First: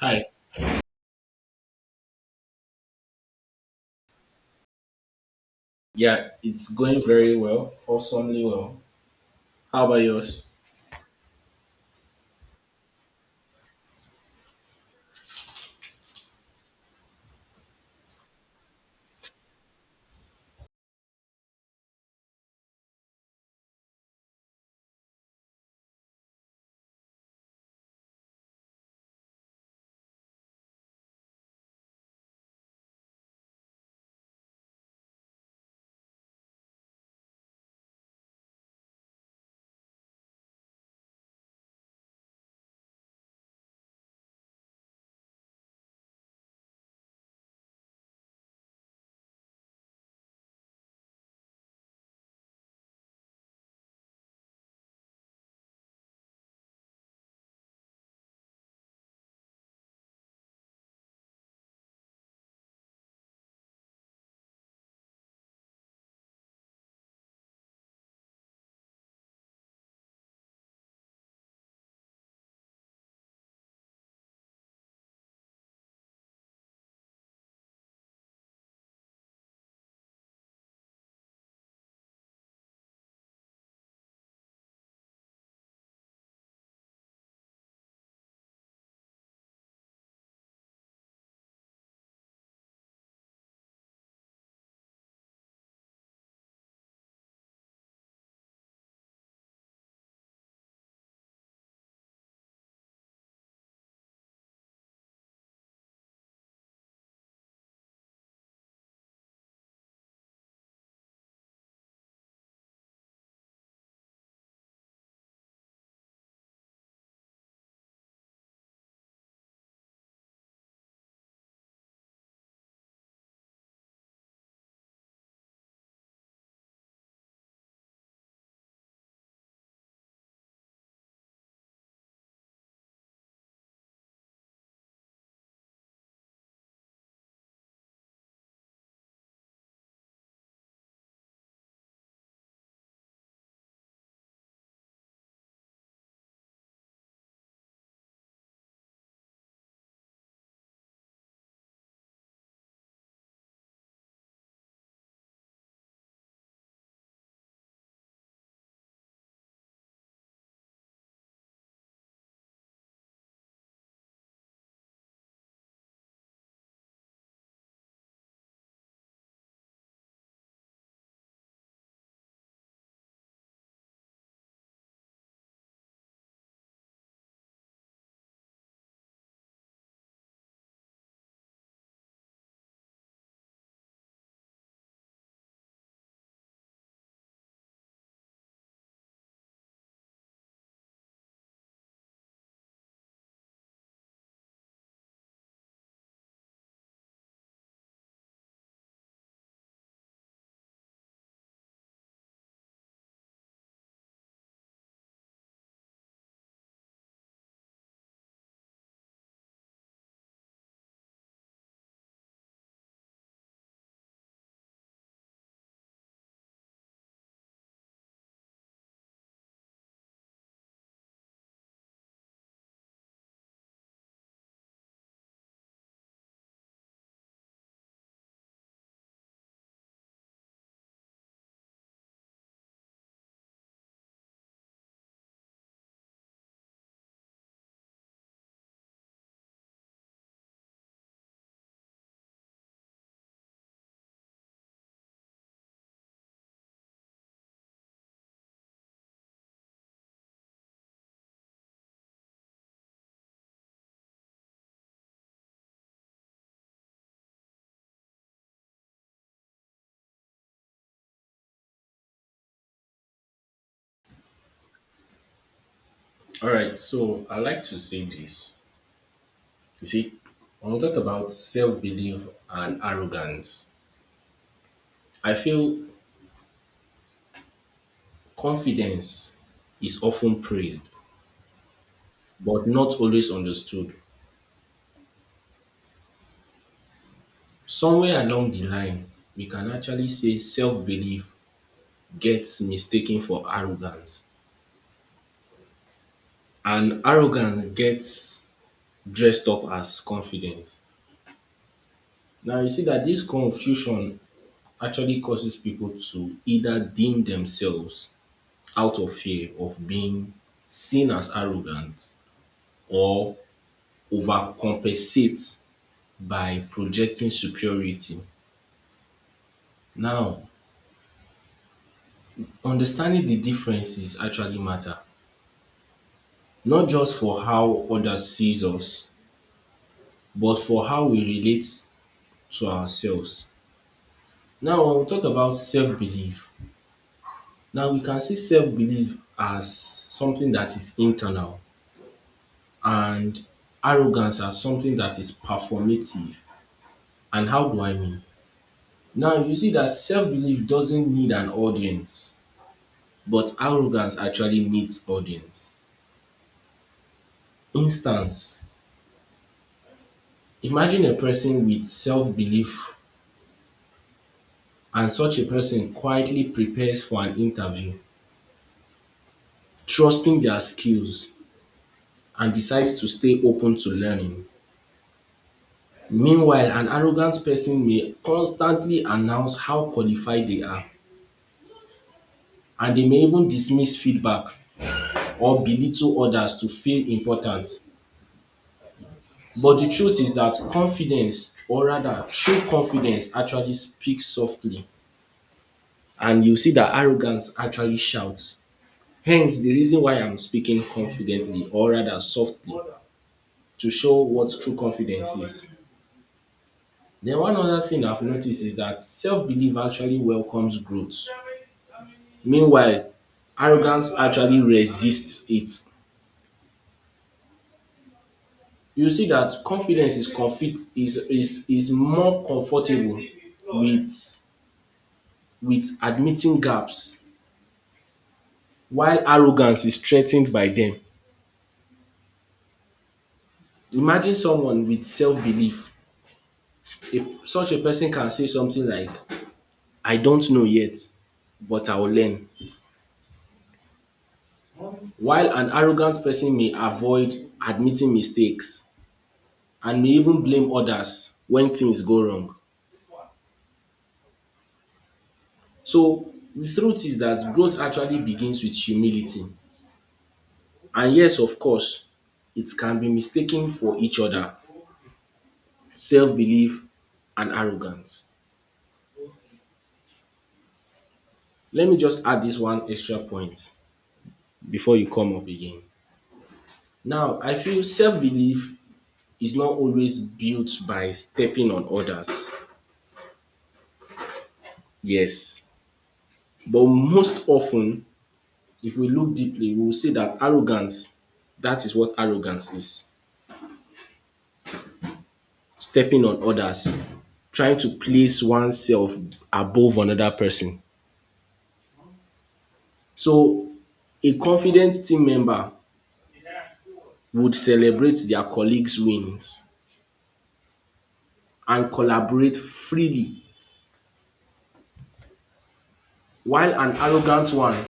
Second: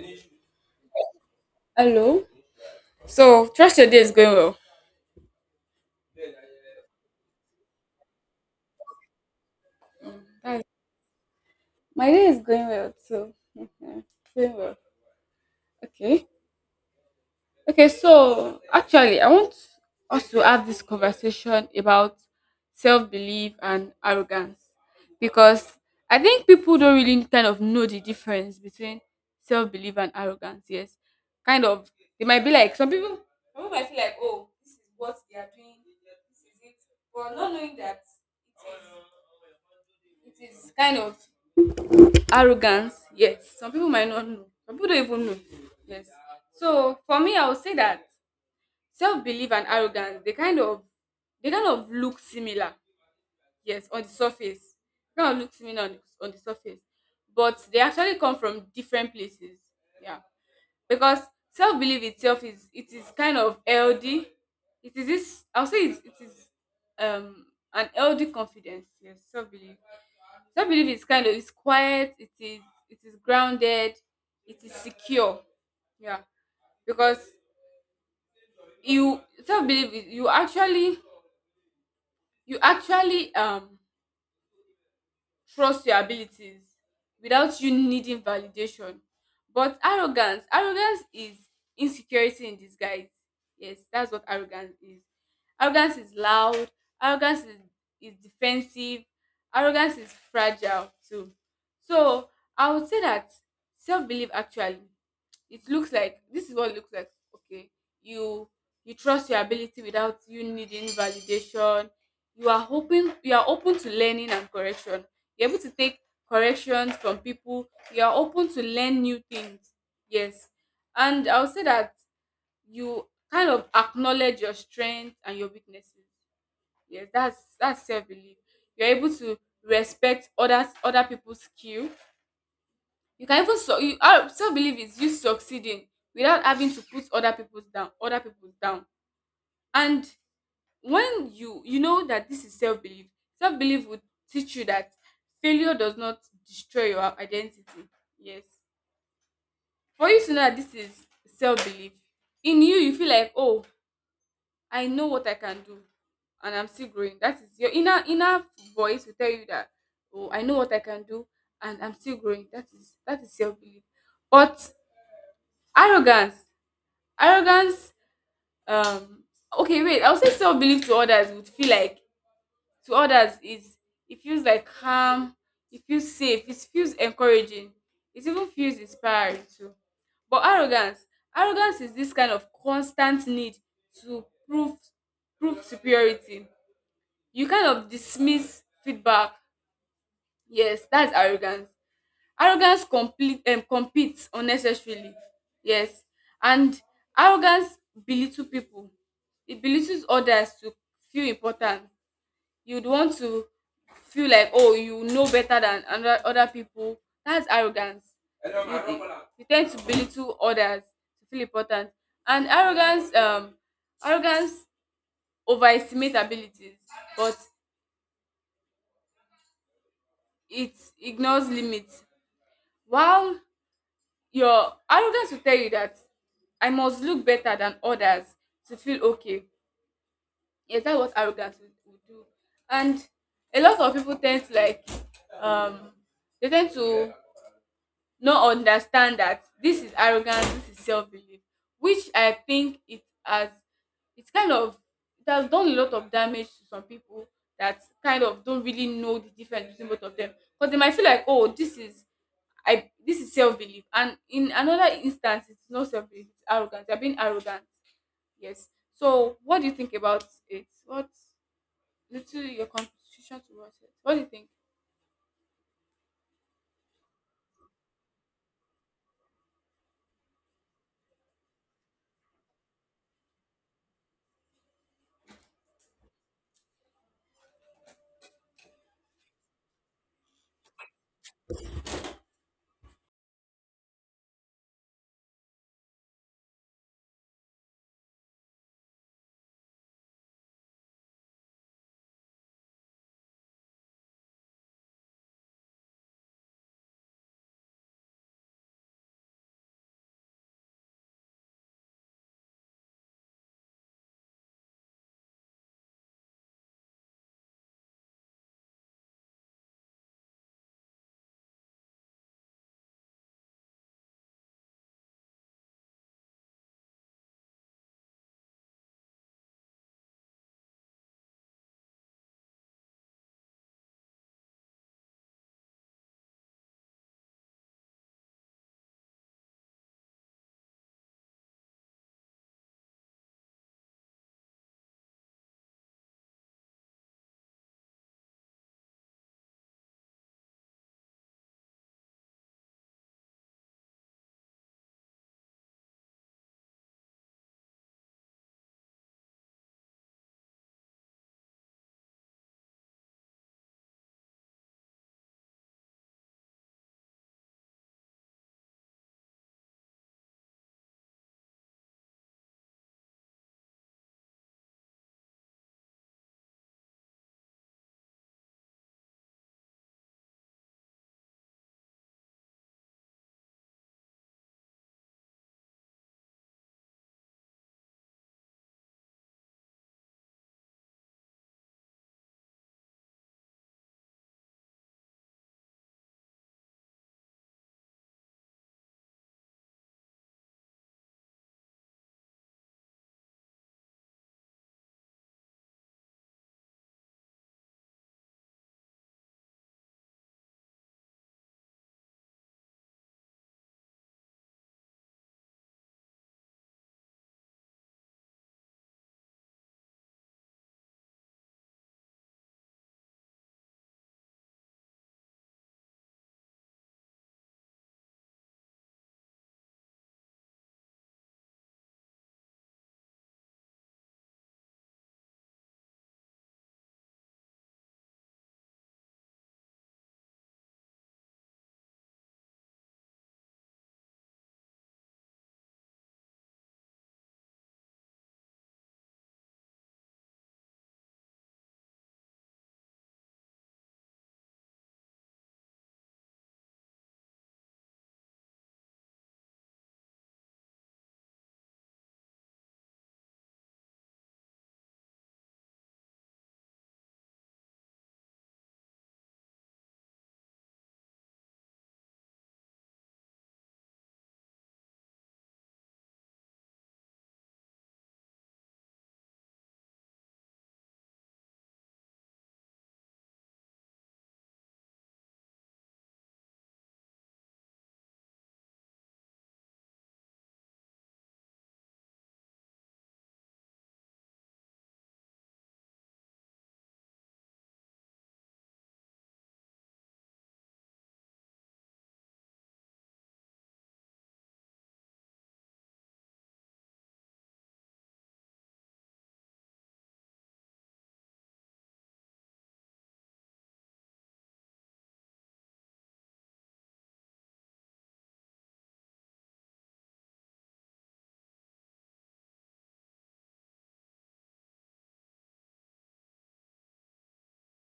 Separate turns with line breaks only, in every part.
Hi.
Hello. So, trust your day is going well.
Yeah, it's going very well, awesomely well. How about yours?
Hi. My day is going well too. Mhm. Going well. Okay. Okay. So actually, I want us to have this conversation about self-belief and arrogance because I think people don't really kind of know the difference between self-belief and arrogance. Yes. Kind of. They might be like some people. Some people might feel like, oh, this is what they are doing. This is it. But not knowing that it is kind of arrogance, yes. Some people might not know. Some people don't even know. Yes. So for me, I would say that self belief and arrogance they kind of look similar. Yes, on the surface, they kind of look similar on the surface, but they actually come from different places. Yeah, because self belief itself is kind of healthy. It is this. I'll say it is um an healthy confidence. Yes, self belief, so I believe it's kind of it's quiet, it is grounded, it is secure. Yeah. Because you self belief is- you actually you actually trust your abilities without you needing validation. But arrogance is insecurity in disguise. Yes, that's what arrogance is. Arrogance is loud, arrogance is defensive, arrogance is fragile too. So I would say that self belief actually, it looks like, this is what it looks like. Okay, you you trust your ability without you needing validation. You are hoping, you are open to learning and correction. You're able to take corrections from people. You are open to learn new things. Yes. And I'll say that you kind of acknowledge your strengths and your weaknesses. Yes, that's self-belief. You're able to respect others, other people's skill. You can even, so you ah self belief is you succeeding without having to put other people down, and when you know that this is self belief, self belief would teach you that failure does not destroy your identity. Yes, for you to know that this is self belief in you, you feel like, oh, I know what I can do and I'm still growing. That is your inner voice. Will tell you that, oh, I know what I can do and I'm still growing. That is, that is self belief. But arrogance. Arrogance, um, okay, wait, I would say self belief to others would feel like, to others is, it feels like calm, it feels safe, it feels encouraging, it even feels inspiring too. But arrogance, arrogance is this kind of constant need to prove, prove superiority. You kind of dismiss feedback. Yes, that's arrogance. Arrogance complete competes unnecessarily. Yes, and arrogance belittle people. It belittles others to feel important. You'd want to feel like, oh, you know better than other people. That's arrogance. Hello, you, you tend to belittle others to feel important. And arrogance, arrogance overestimates abilities, but it ignores limits. While your arrogance will tell you that I must look better than others to feel okay. Yes, that's what arrogance will do. And a lot of people tend to like um they tend to not understand that this is arrogance, this is self-belief, which I think it has, it's kind of it has done a lot of damage to some people that kind of don't really know the difference between both of them. Because they might feel like, oh, this is, I, this is self belief, and in another instance, it's not self belief, it's arrogance. You're being arrogant. Yes. So, what do you think about it? What little your contribution towards it? What do you think?
All right, so I like to say this. You see, when we talk about self belief and arrogance, I feel confidence is often praised, but not always understood. Somewhere along the line, we can actually say self belief gets mistaken for arrogance, and arrogance gets dressed up as confidence. Now, you see that this confusion actually causes people to either deem themselves out of fear of being seen as arrogant or overcompensate by projecting superiority. Now, understanding the differences actually matter, not just for how others sees us, but for how we relate to ourselves. Now, when we talk about self-belief, now we can see self-belief as something that is internal and arrogance as something that is performative. And how do I mean? Now, you see that self belief doesn't need an audience, but arrogance actually needs audience. Instance Imagine a person with self belief, and such a person quietly prepares for an interview, trusting their skills, and decides to stay open to learning. Meanwhile, an arrogant person may constantly announce how qualified they are, and they may even dismiss feedback or belittle others to feel important. But the truth is that confidence, or rather true confidence, actually speaks softly. And you see that arrogance actually shouts. Hence, the reason why I'm speaking confidently, or rather softly, to show what true confidence is. Then, one other thing I've noticed is that self belief actually welcomes growth. Meanwhile, arrogance actually resists it. You see that confidence is confi is more comfortable with admitting gaps while arrogance is threatened by them. Imagine someone with self-belief. A, such a person can say something like, I don't know yet, but I'll learn. While an arrogant person may avoid admitting mistakes and may even blame others when things go wrong. So the truth is that growth actually begins with humility. And yes, of course, it can be mistaken for each other, self-belief and arrogance. Let me just add this one extra point before you come up again. Now, I feel self-belief is not always built by stepping on others. Yes. But most often, if we look deeply, we will see that arrogance, that is what arrogance is. Stepping on others, trying to place oneself above another person. So a confident team member would celebrate their colleagues' wins and collaborate freely while an arrogant one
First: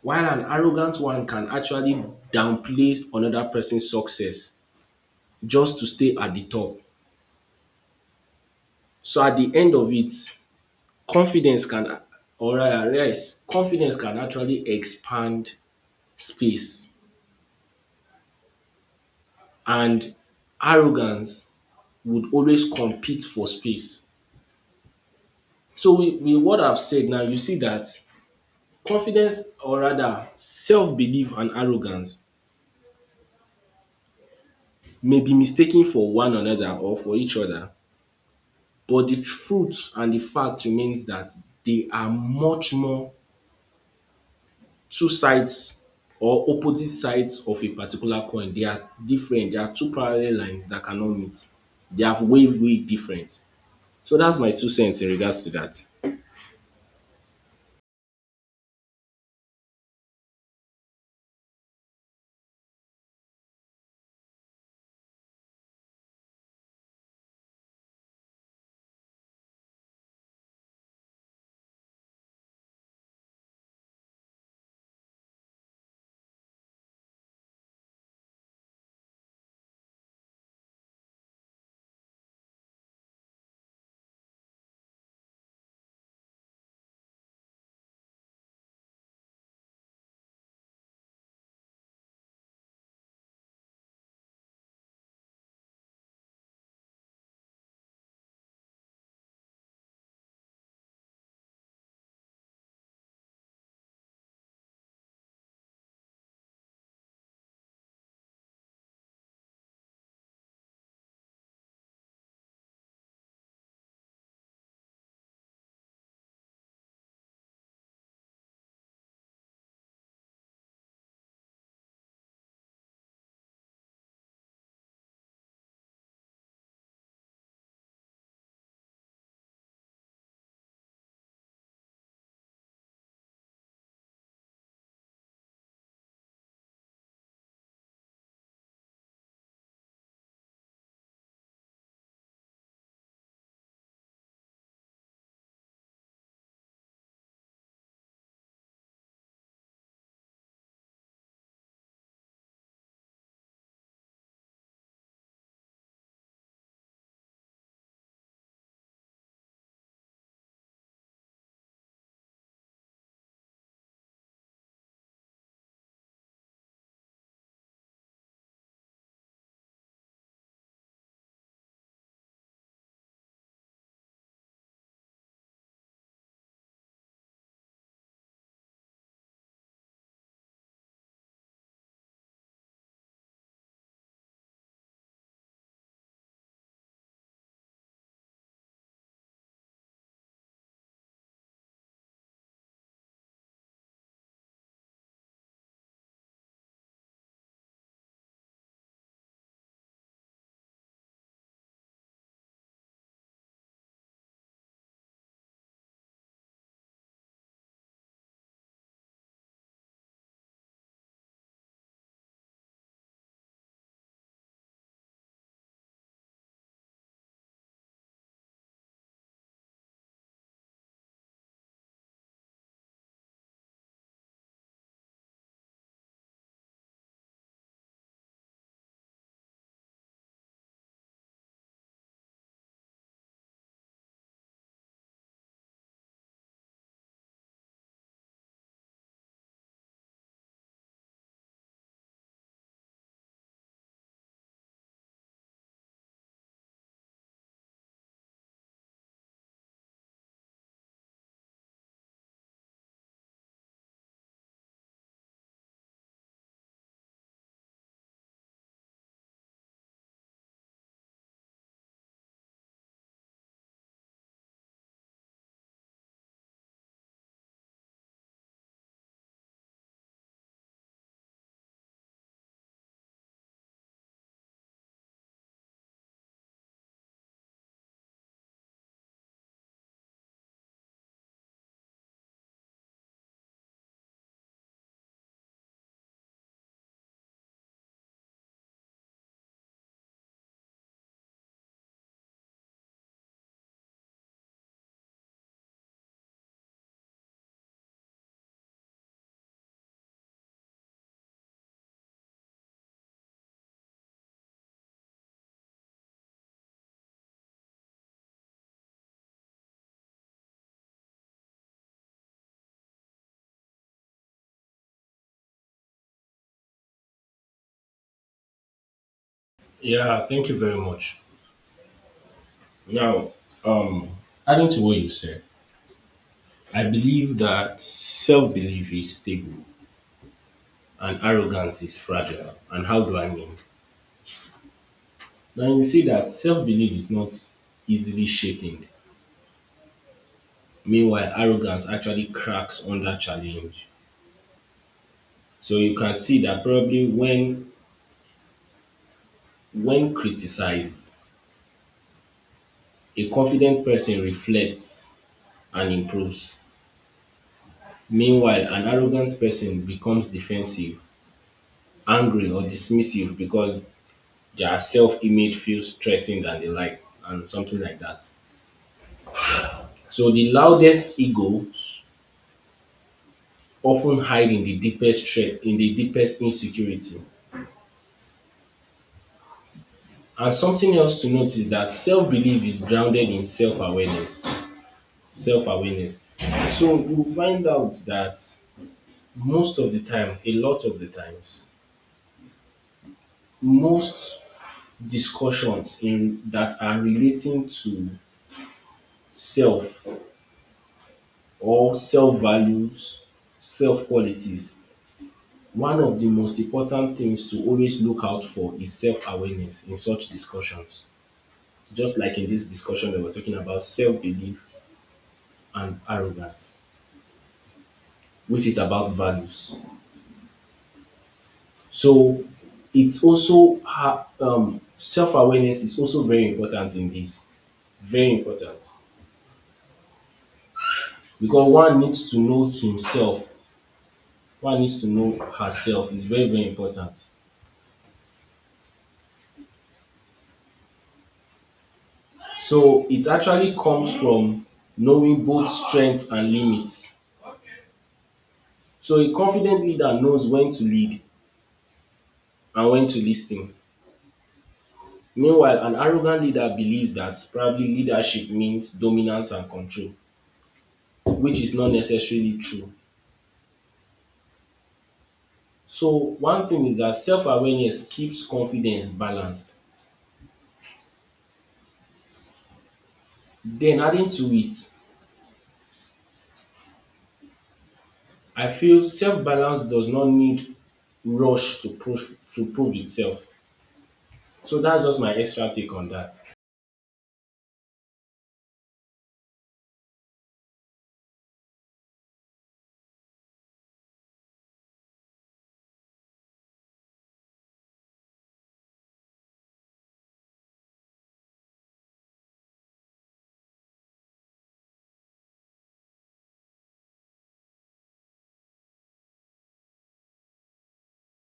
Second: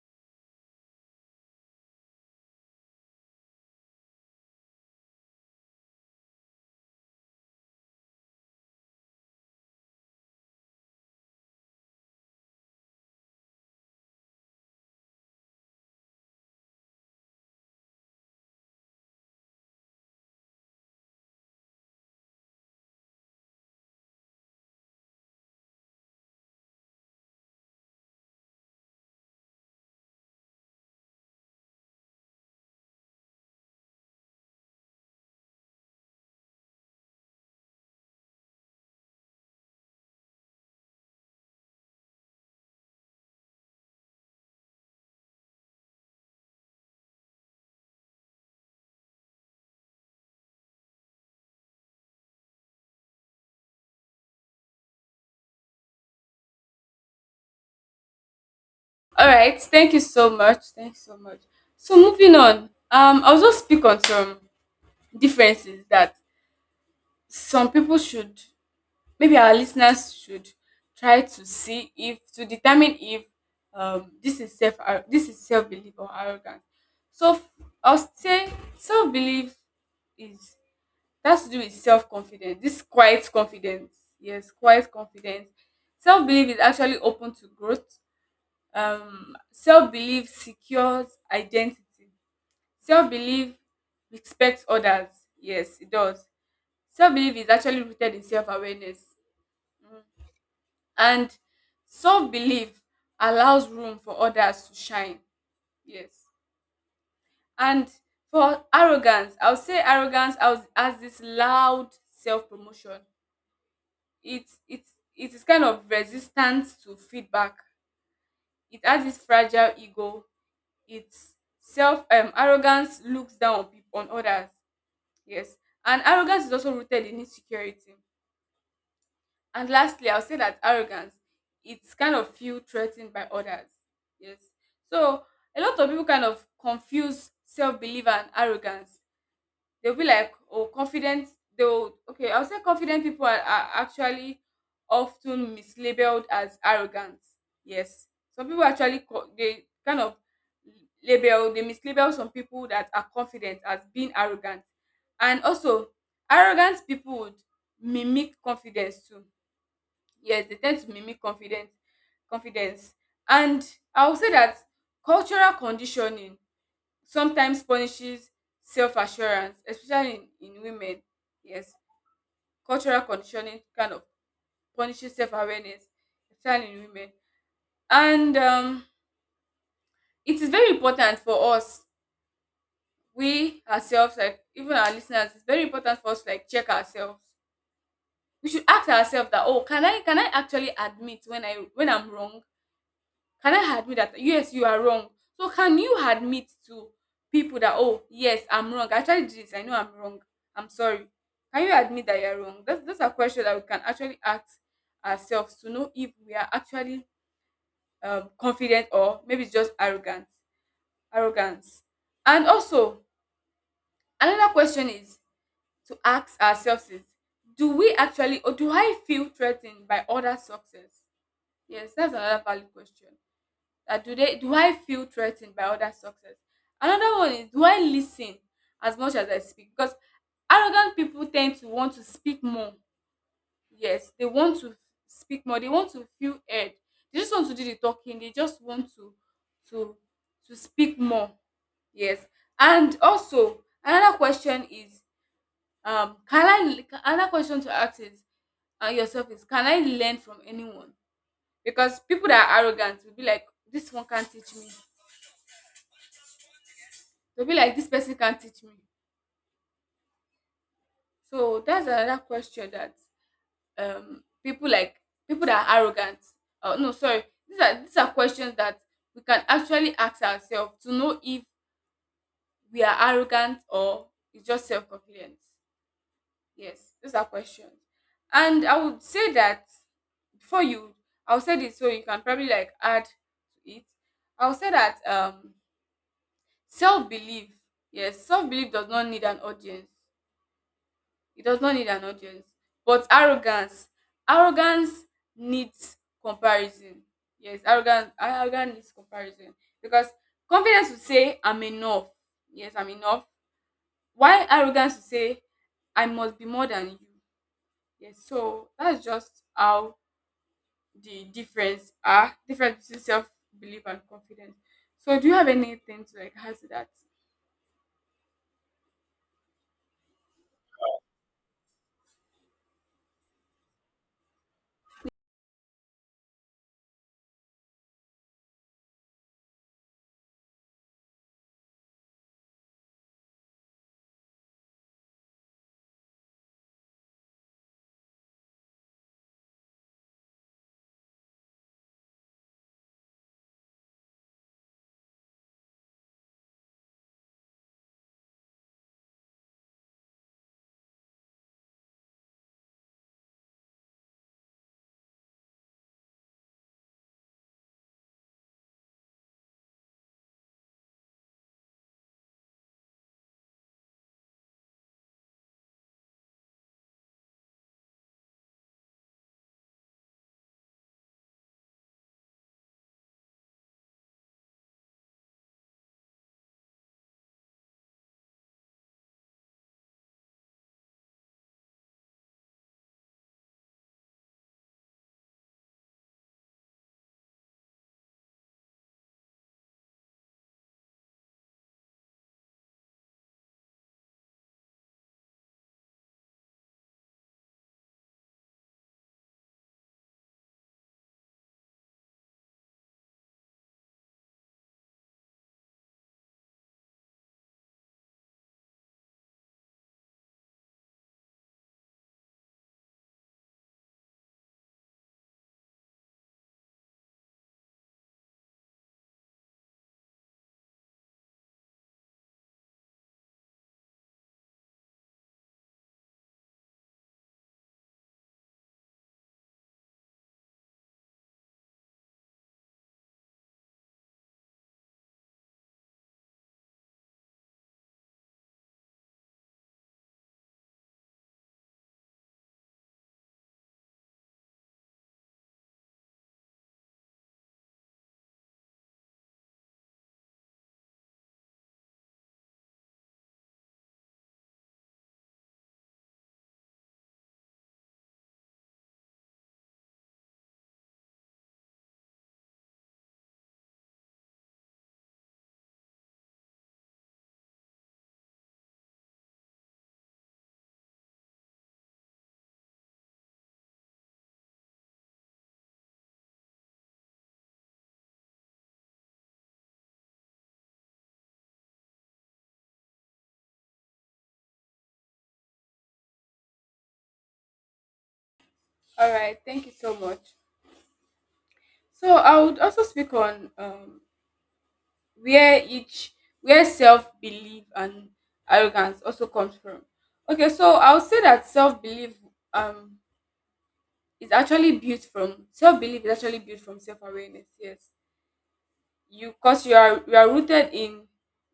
while an arrogant one can actually downplay another person's success just to stay at the top. So at the end of it, confidence can, or rather yes, confidence can actually expand space, and arrogance would always compete for space. So with what I've said now, you see that confidence, or rather self-belief and arrogance, may be mistaken for one another or for each other, but the truth and the fact remains that they are much more two sides or opposite sides of a particular coin. They are different. They are two parallel lines that cannot meet. They are way, way different. So that's my two cents in regards to that.
All right. Thank you so much. Thanks so much. So moving on, I'll just speak on some differences that some people should, maybe our listeners should try to see if, to determine if this is self this is self belief or arrogance. So I'll say self belief is, that's to do with self confidence. This quiet confidence, yes, quiet confidence. Self belief is actually open to growth. Self belief secures identity. Self belief respects others. Yes, it does. Self belief is actually rooted in self awareness, and self-belief allows room for others to shine. Yes. And for arrogance, I would say arrogance has this loud self-promotion. It's it is kind of resistance to feedback. It has this fragile ego. It's self arrogance looks down on people, on others. Yes. And arrogance is also rooted in insecurity. And lastly, I'll say that arrogance, it's kind of feel threatened by others. Yes. So a lot of people kind of confuse self-belief and arrogance. They'll be like, oh, confident, they'll, okay, I'll say confident people are actually often mislabeled as arrogant. Yes. Some people actually they kind of label, they mislabel some people that are confident as being arrogant. And also arrogant people would mimic confidence too. Yes, they tend to mimic confidence. Confidence and I would say that cultural conditioning sometimes punishes self-assurance especially in women. Yes, cultural conditioning kind of punishes self-awareness especially in women. And it is very important for us, we ourselves, like even our listeners, it's very important for us to like check ourselves. We should ask ourselves that, oh, can I, actually admit when I'm wrong. Can I admit that, yes, you are wrong? So can you admit to people that, oh yes, I'm wrong. I tried this. I know I'm wrong. I'm sorry. Can you admit that you're wrong? That's a question that we can actually ask ourselves to know if we are actually confident, or maybe it's just arrogance. And also another question is to ask ourselves is, do we actually, or do I feel threatened by other success? Yes, that's another valid question. Do they do I feel threatened by others' success? Another one is, do I listen as much as I speak? Because arrogant people tend to want to speak more. Yes, they want to speak more. They want to feel heard. They just want to do the talking. They just want to to speak more. Yes, and also another question is, can I another question to ask is yourself is, can I learn from anyone? Because people that are arrogant will be like, this one can't teach me. They'll be like, this person can't teach me. So that's another question that um people like people that are arrogant. Oh no, sorry. These are questions that we can actually ask ourselves to know if we are arrogant or it's just self-confidence. Yes, those are questions. And I would say that before you, I'll say this so you can probably like add to it. I'll say that self-belief. Yes, self-belief does not need an audience. It does not need an audience. But arrogance, arrogance needs comparison. Yes, arrogance needs comparison because confidence will say I'm enough. Yes, I'm enough. Why arrogance will say I must be more than you. Yes, so that's just how the difference are, difference between self belief and confidence. So do you have anything to like add to that?
Yeah, thank you very much. Now, um, adding to what you said, I believe that self belief is stable and arrogance is fragile. And how do I mean? Now you see that self belief is not easily shaken. Meanwhile, arrogance actually cracks under challenge. So you can see that probably when criticized, a confident person reflects and improves. Meanwhile, an arrogant person becomes defensive, angry, or dismissive because their self image feels threatened and the like, and something like that. So the loudest egos often hide in the deepest threat, in the deepest insecurity. And something else to note is that self belief is grounded in self awareness. Self awareness. So you find out that most of the time, a lot of the times, most discussions in that are relating to self or self values, self qualities, one of the most important things to always look out for is self awareness in such discussions. Just like in this discussion we were talking about self-belief and arrogance, which is about values. So it's also self-awareness is also very important in this, very important, because one needs to know himself, one needs to know herself is very very important. So it actually comes from knowing both strengths and limits. So a confident leader knows when to lead and when to listen. Meanwhile, an arrogant leader believes that probably leadership means dominance and control, which is not necessarily true. So, one thing is that self awareness keeps confidence balanced. Then, adding to it, I feel self balance does not need rush to prove, itself. So, that's just my extra take on that.
All right, thank you so much. So I would also speak on where each, where self-belief and arrogance also comes from. Okay, so I would say that self-belief um is actually built from, self-belief is actually built from self-awareness. Yes, you, because you are rooted in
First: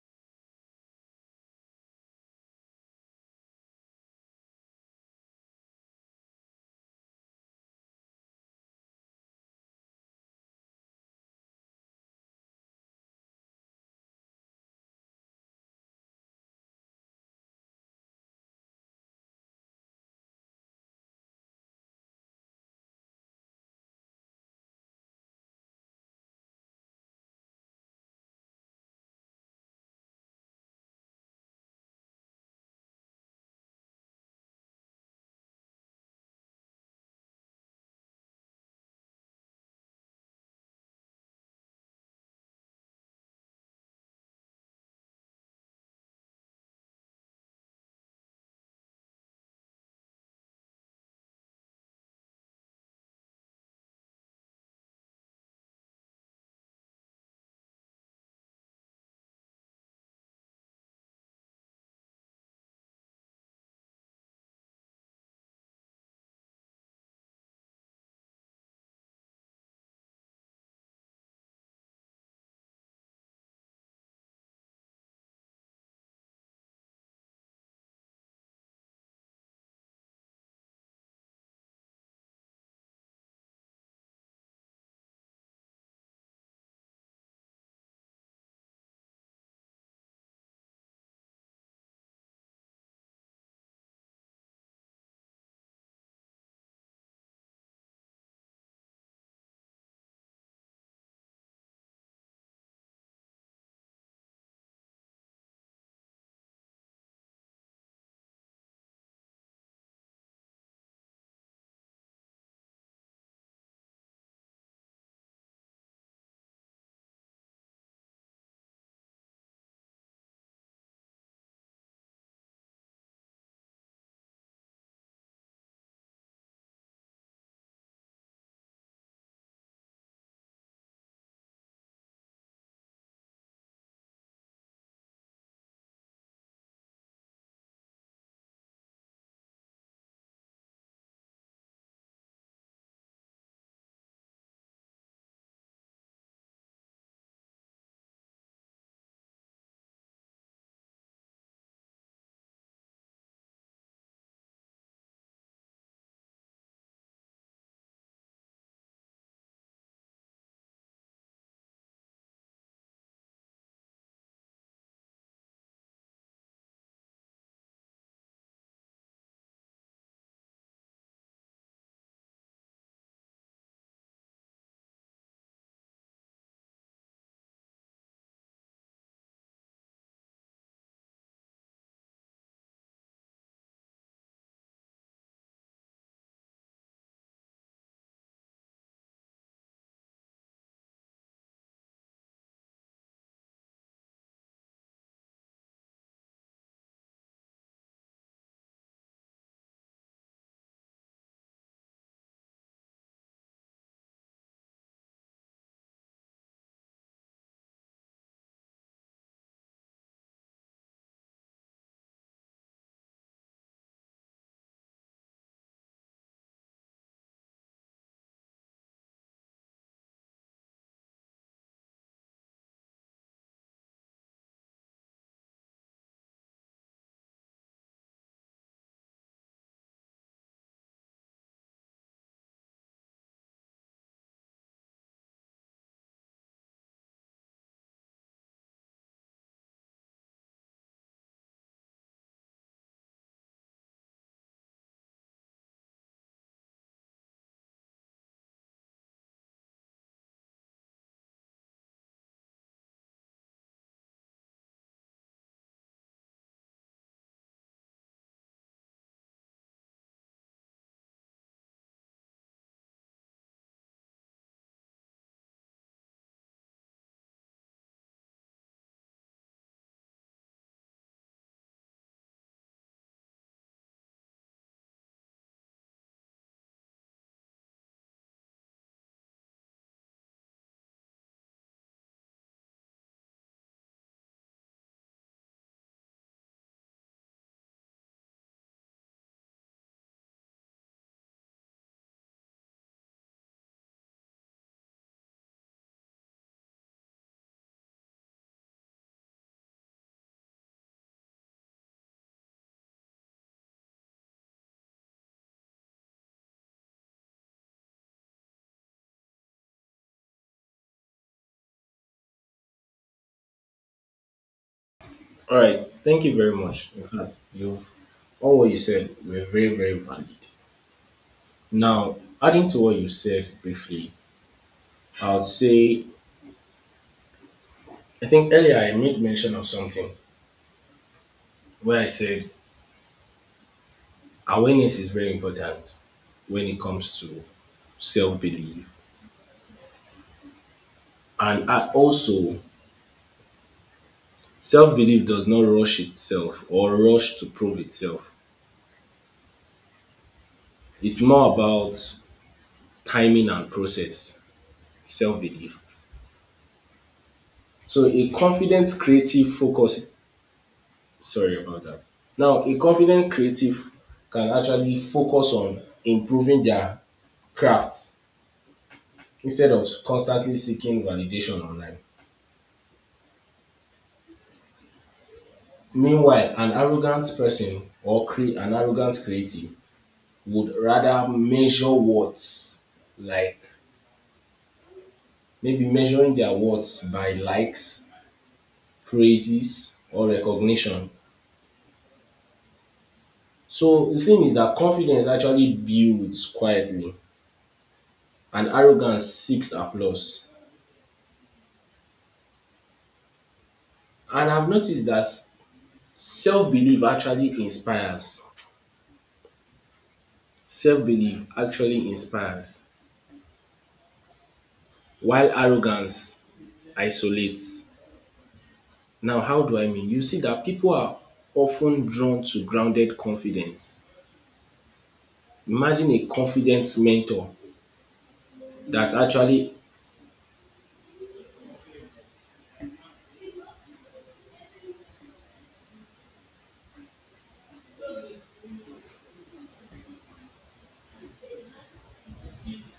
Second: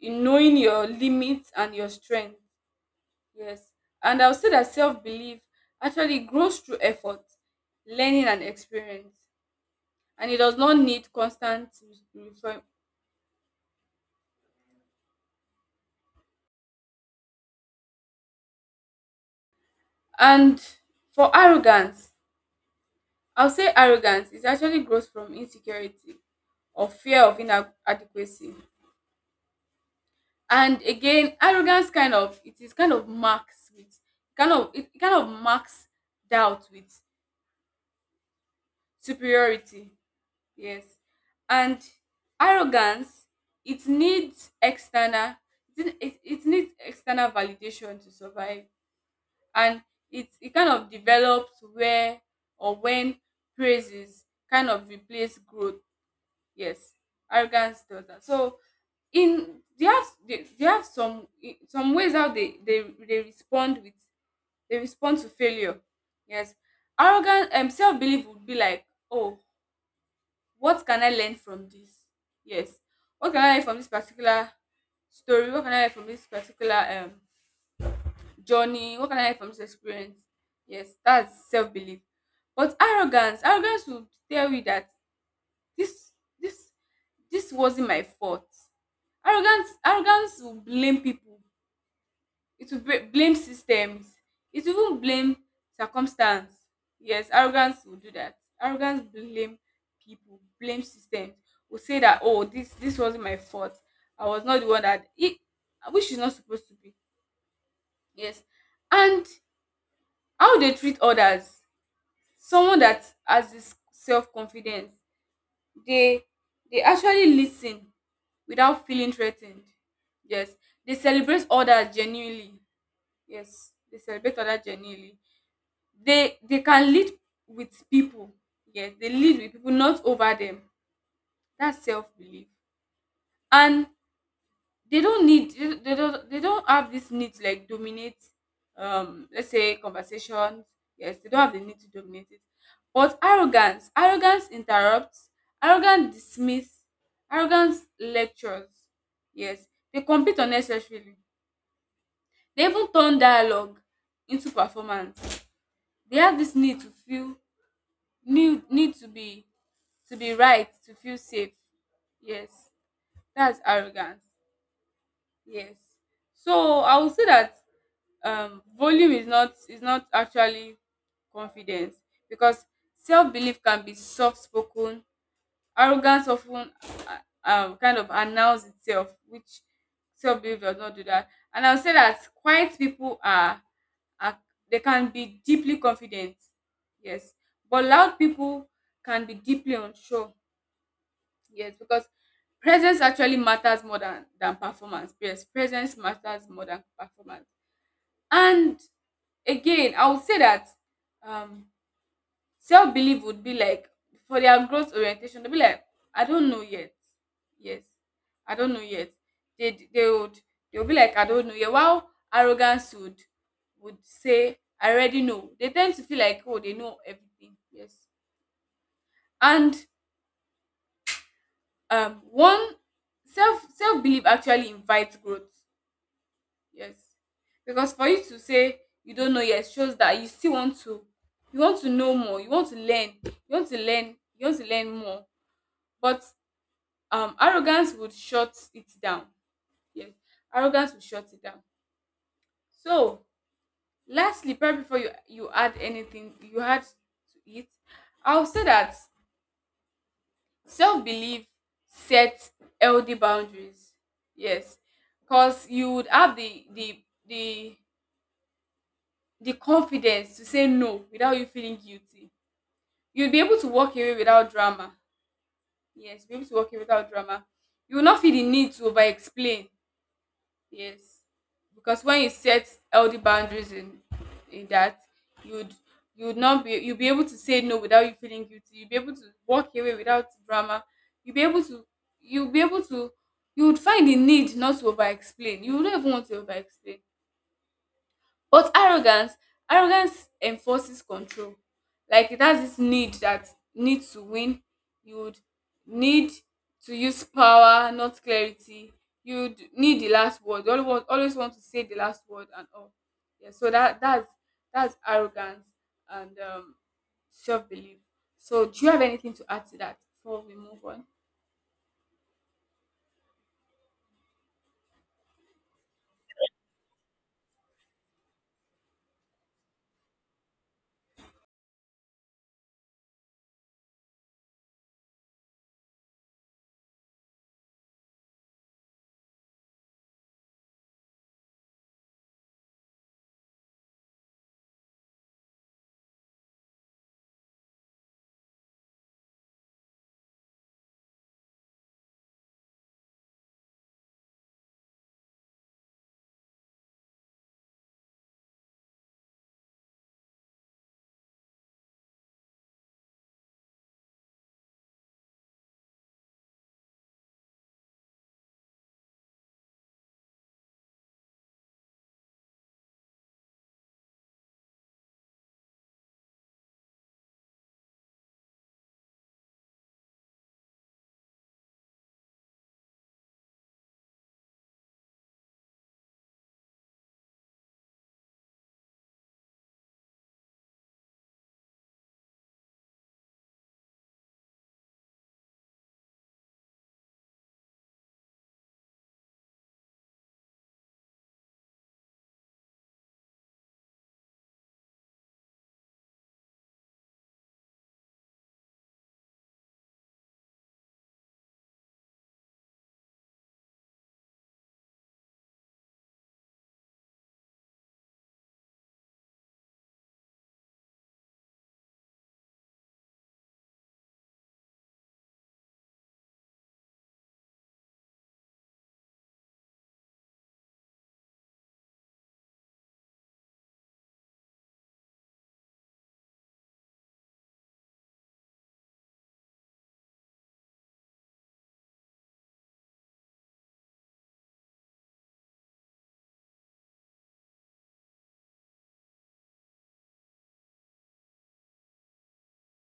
in knowing your limits and your strength. Yes. And I would say that self-belief actually grows through effort, learning and experience, and it does not need constant reform. And for arrogance, I'll say arrogance is actually grows from insecurity or fear of inadequacy. And again, arrogance kind of, it is kind of marks with kind of it kind of marks doubt with superiority. Yes. And arrogance, it needs external, it needs external validation to survive. And it kind of develops where or when praises kind of replace growth. Yes, arrogance does that. So in, they have, they have some ways how they respond with, they respond to failure. Yes, arrogance and self-belief would be like, oh, what can I learn from this? Yes, what can I learn from this particular story? What can I learn from this particular journey? What can I learn from this experience? Yes, that's self-belief. But arrogance will tell you that this this this wasn't my fault. Arrogance will blame people. It will blame systems. It will even blame circumstance. Yes, arrogance will do that. Arrogance blame people, blame systems. Will say that, oh, this wasn't my fault. I was not the one that it, which is not supposed to be. Yes. And how they treat others. Someone that has this self confidence, they they actually listen without feeling threatened. Yes, they celebrate others genuinely. Yes, they celebrate other genuinely. They can lead with people. Yes, they lead with people, not over them. That's self belief, and they don't need, they don't have this need to like dominate. Let's say conversations. Yes, they don't have the need to dominate it. But arrogance, arrogance interrupts, arrogance dismiss, arrogance lectures. Yes, they compete unnecessarily. They even turn dialogue into performance. They have this need to feel, need to be right to feel safe. Yes, that's arrogance. Yes. So I would say that volume is not, actually confidence, because self-belief can be soft-spoken. Arrogance often kind of announces itself, which self-belief does not do that. And I'll say that quiet people are they can be deeply confident, yes, but loud people can be deeply unsure, yes, because presence actually matters more than performance. Yes, presence matters more than performance. And again, I would say that um, self belief would be like, for their growth orientation, they'll be like, I don't know yet. Yes, I don't know yet. They would, they'll be like, I don't know yet. While arrogance would, say, I already know. They tend to feel like, oh, they know everything. Yes. And one self self belief actually invites growth. Yes. Because for you to say you don't know yet shows that you still want to, you want to know more, you want to learn, you want to learn, you want to learn more. But arrogance would shut it down. Yes, arrogance would shut it down. So lastly, right before you, you add anything you had to it, I'll say that self-belief sets healthy boundaries. Yes, because you would have the the confidence to say no without you feeling guilty. You'll be able to walk away without drama. Yes, be able to walk away without drama. You will not feel the need to over explain. Yes, because when you set healthy boundaries in that, you'd, you'd not be you'll be able to say no without you feeling guilty. You'll be able to walk away without drama. You'll be able to, you'll be able to you would find the need not to over explain. You don't even want to over explain. But arrogance enforces control. Like it has this need that, need to win. You would need to use power, not clarity. You'd need the last word. You always want, always want to say the last word and all. Yeah, so that, that's arrogance and self belief. So do you have anything to add to that before we move on?
All right. Thank you very much. In fact, you've all what you said were very, very valid. Now, adding to what you said briefly, I'll say I think earlier I made mention of something where I said awareness is very important when it comes to self belief. And I also, self belief does not rush itself or rush to prove itself. It's more about timing and process, self belief. So, a confident creative focus, sorry about that. Now, a confident creative can actually focus on improving their crafts instead of constantly seeking validation online. Meanwhile, an arrogant person or an arrogant creative would rather measure words like maybe measuring their words by likes, praises, or recognition. So the thing is that confidence actually builds quietly and arrogance seeks applause. And I've noticed that self belief actually inspires. Self belief actually inspires, while arrogance isolates. Now, how do I mean? You see that people are often drawn to grounded confidence. Imagine a confident mentor that actually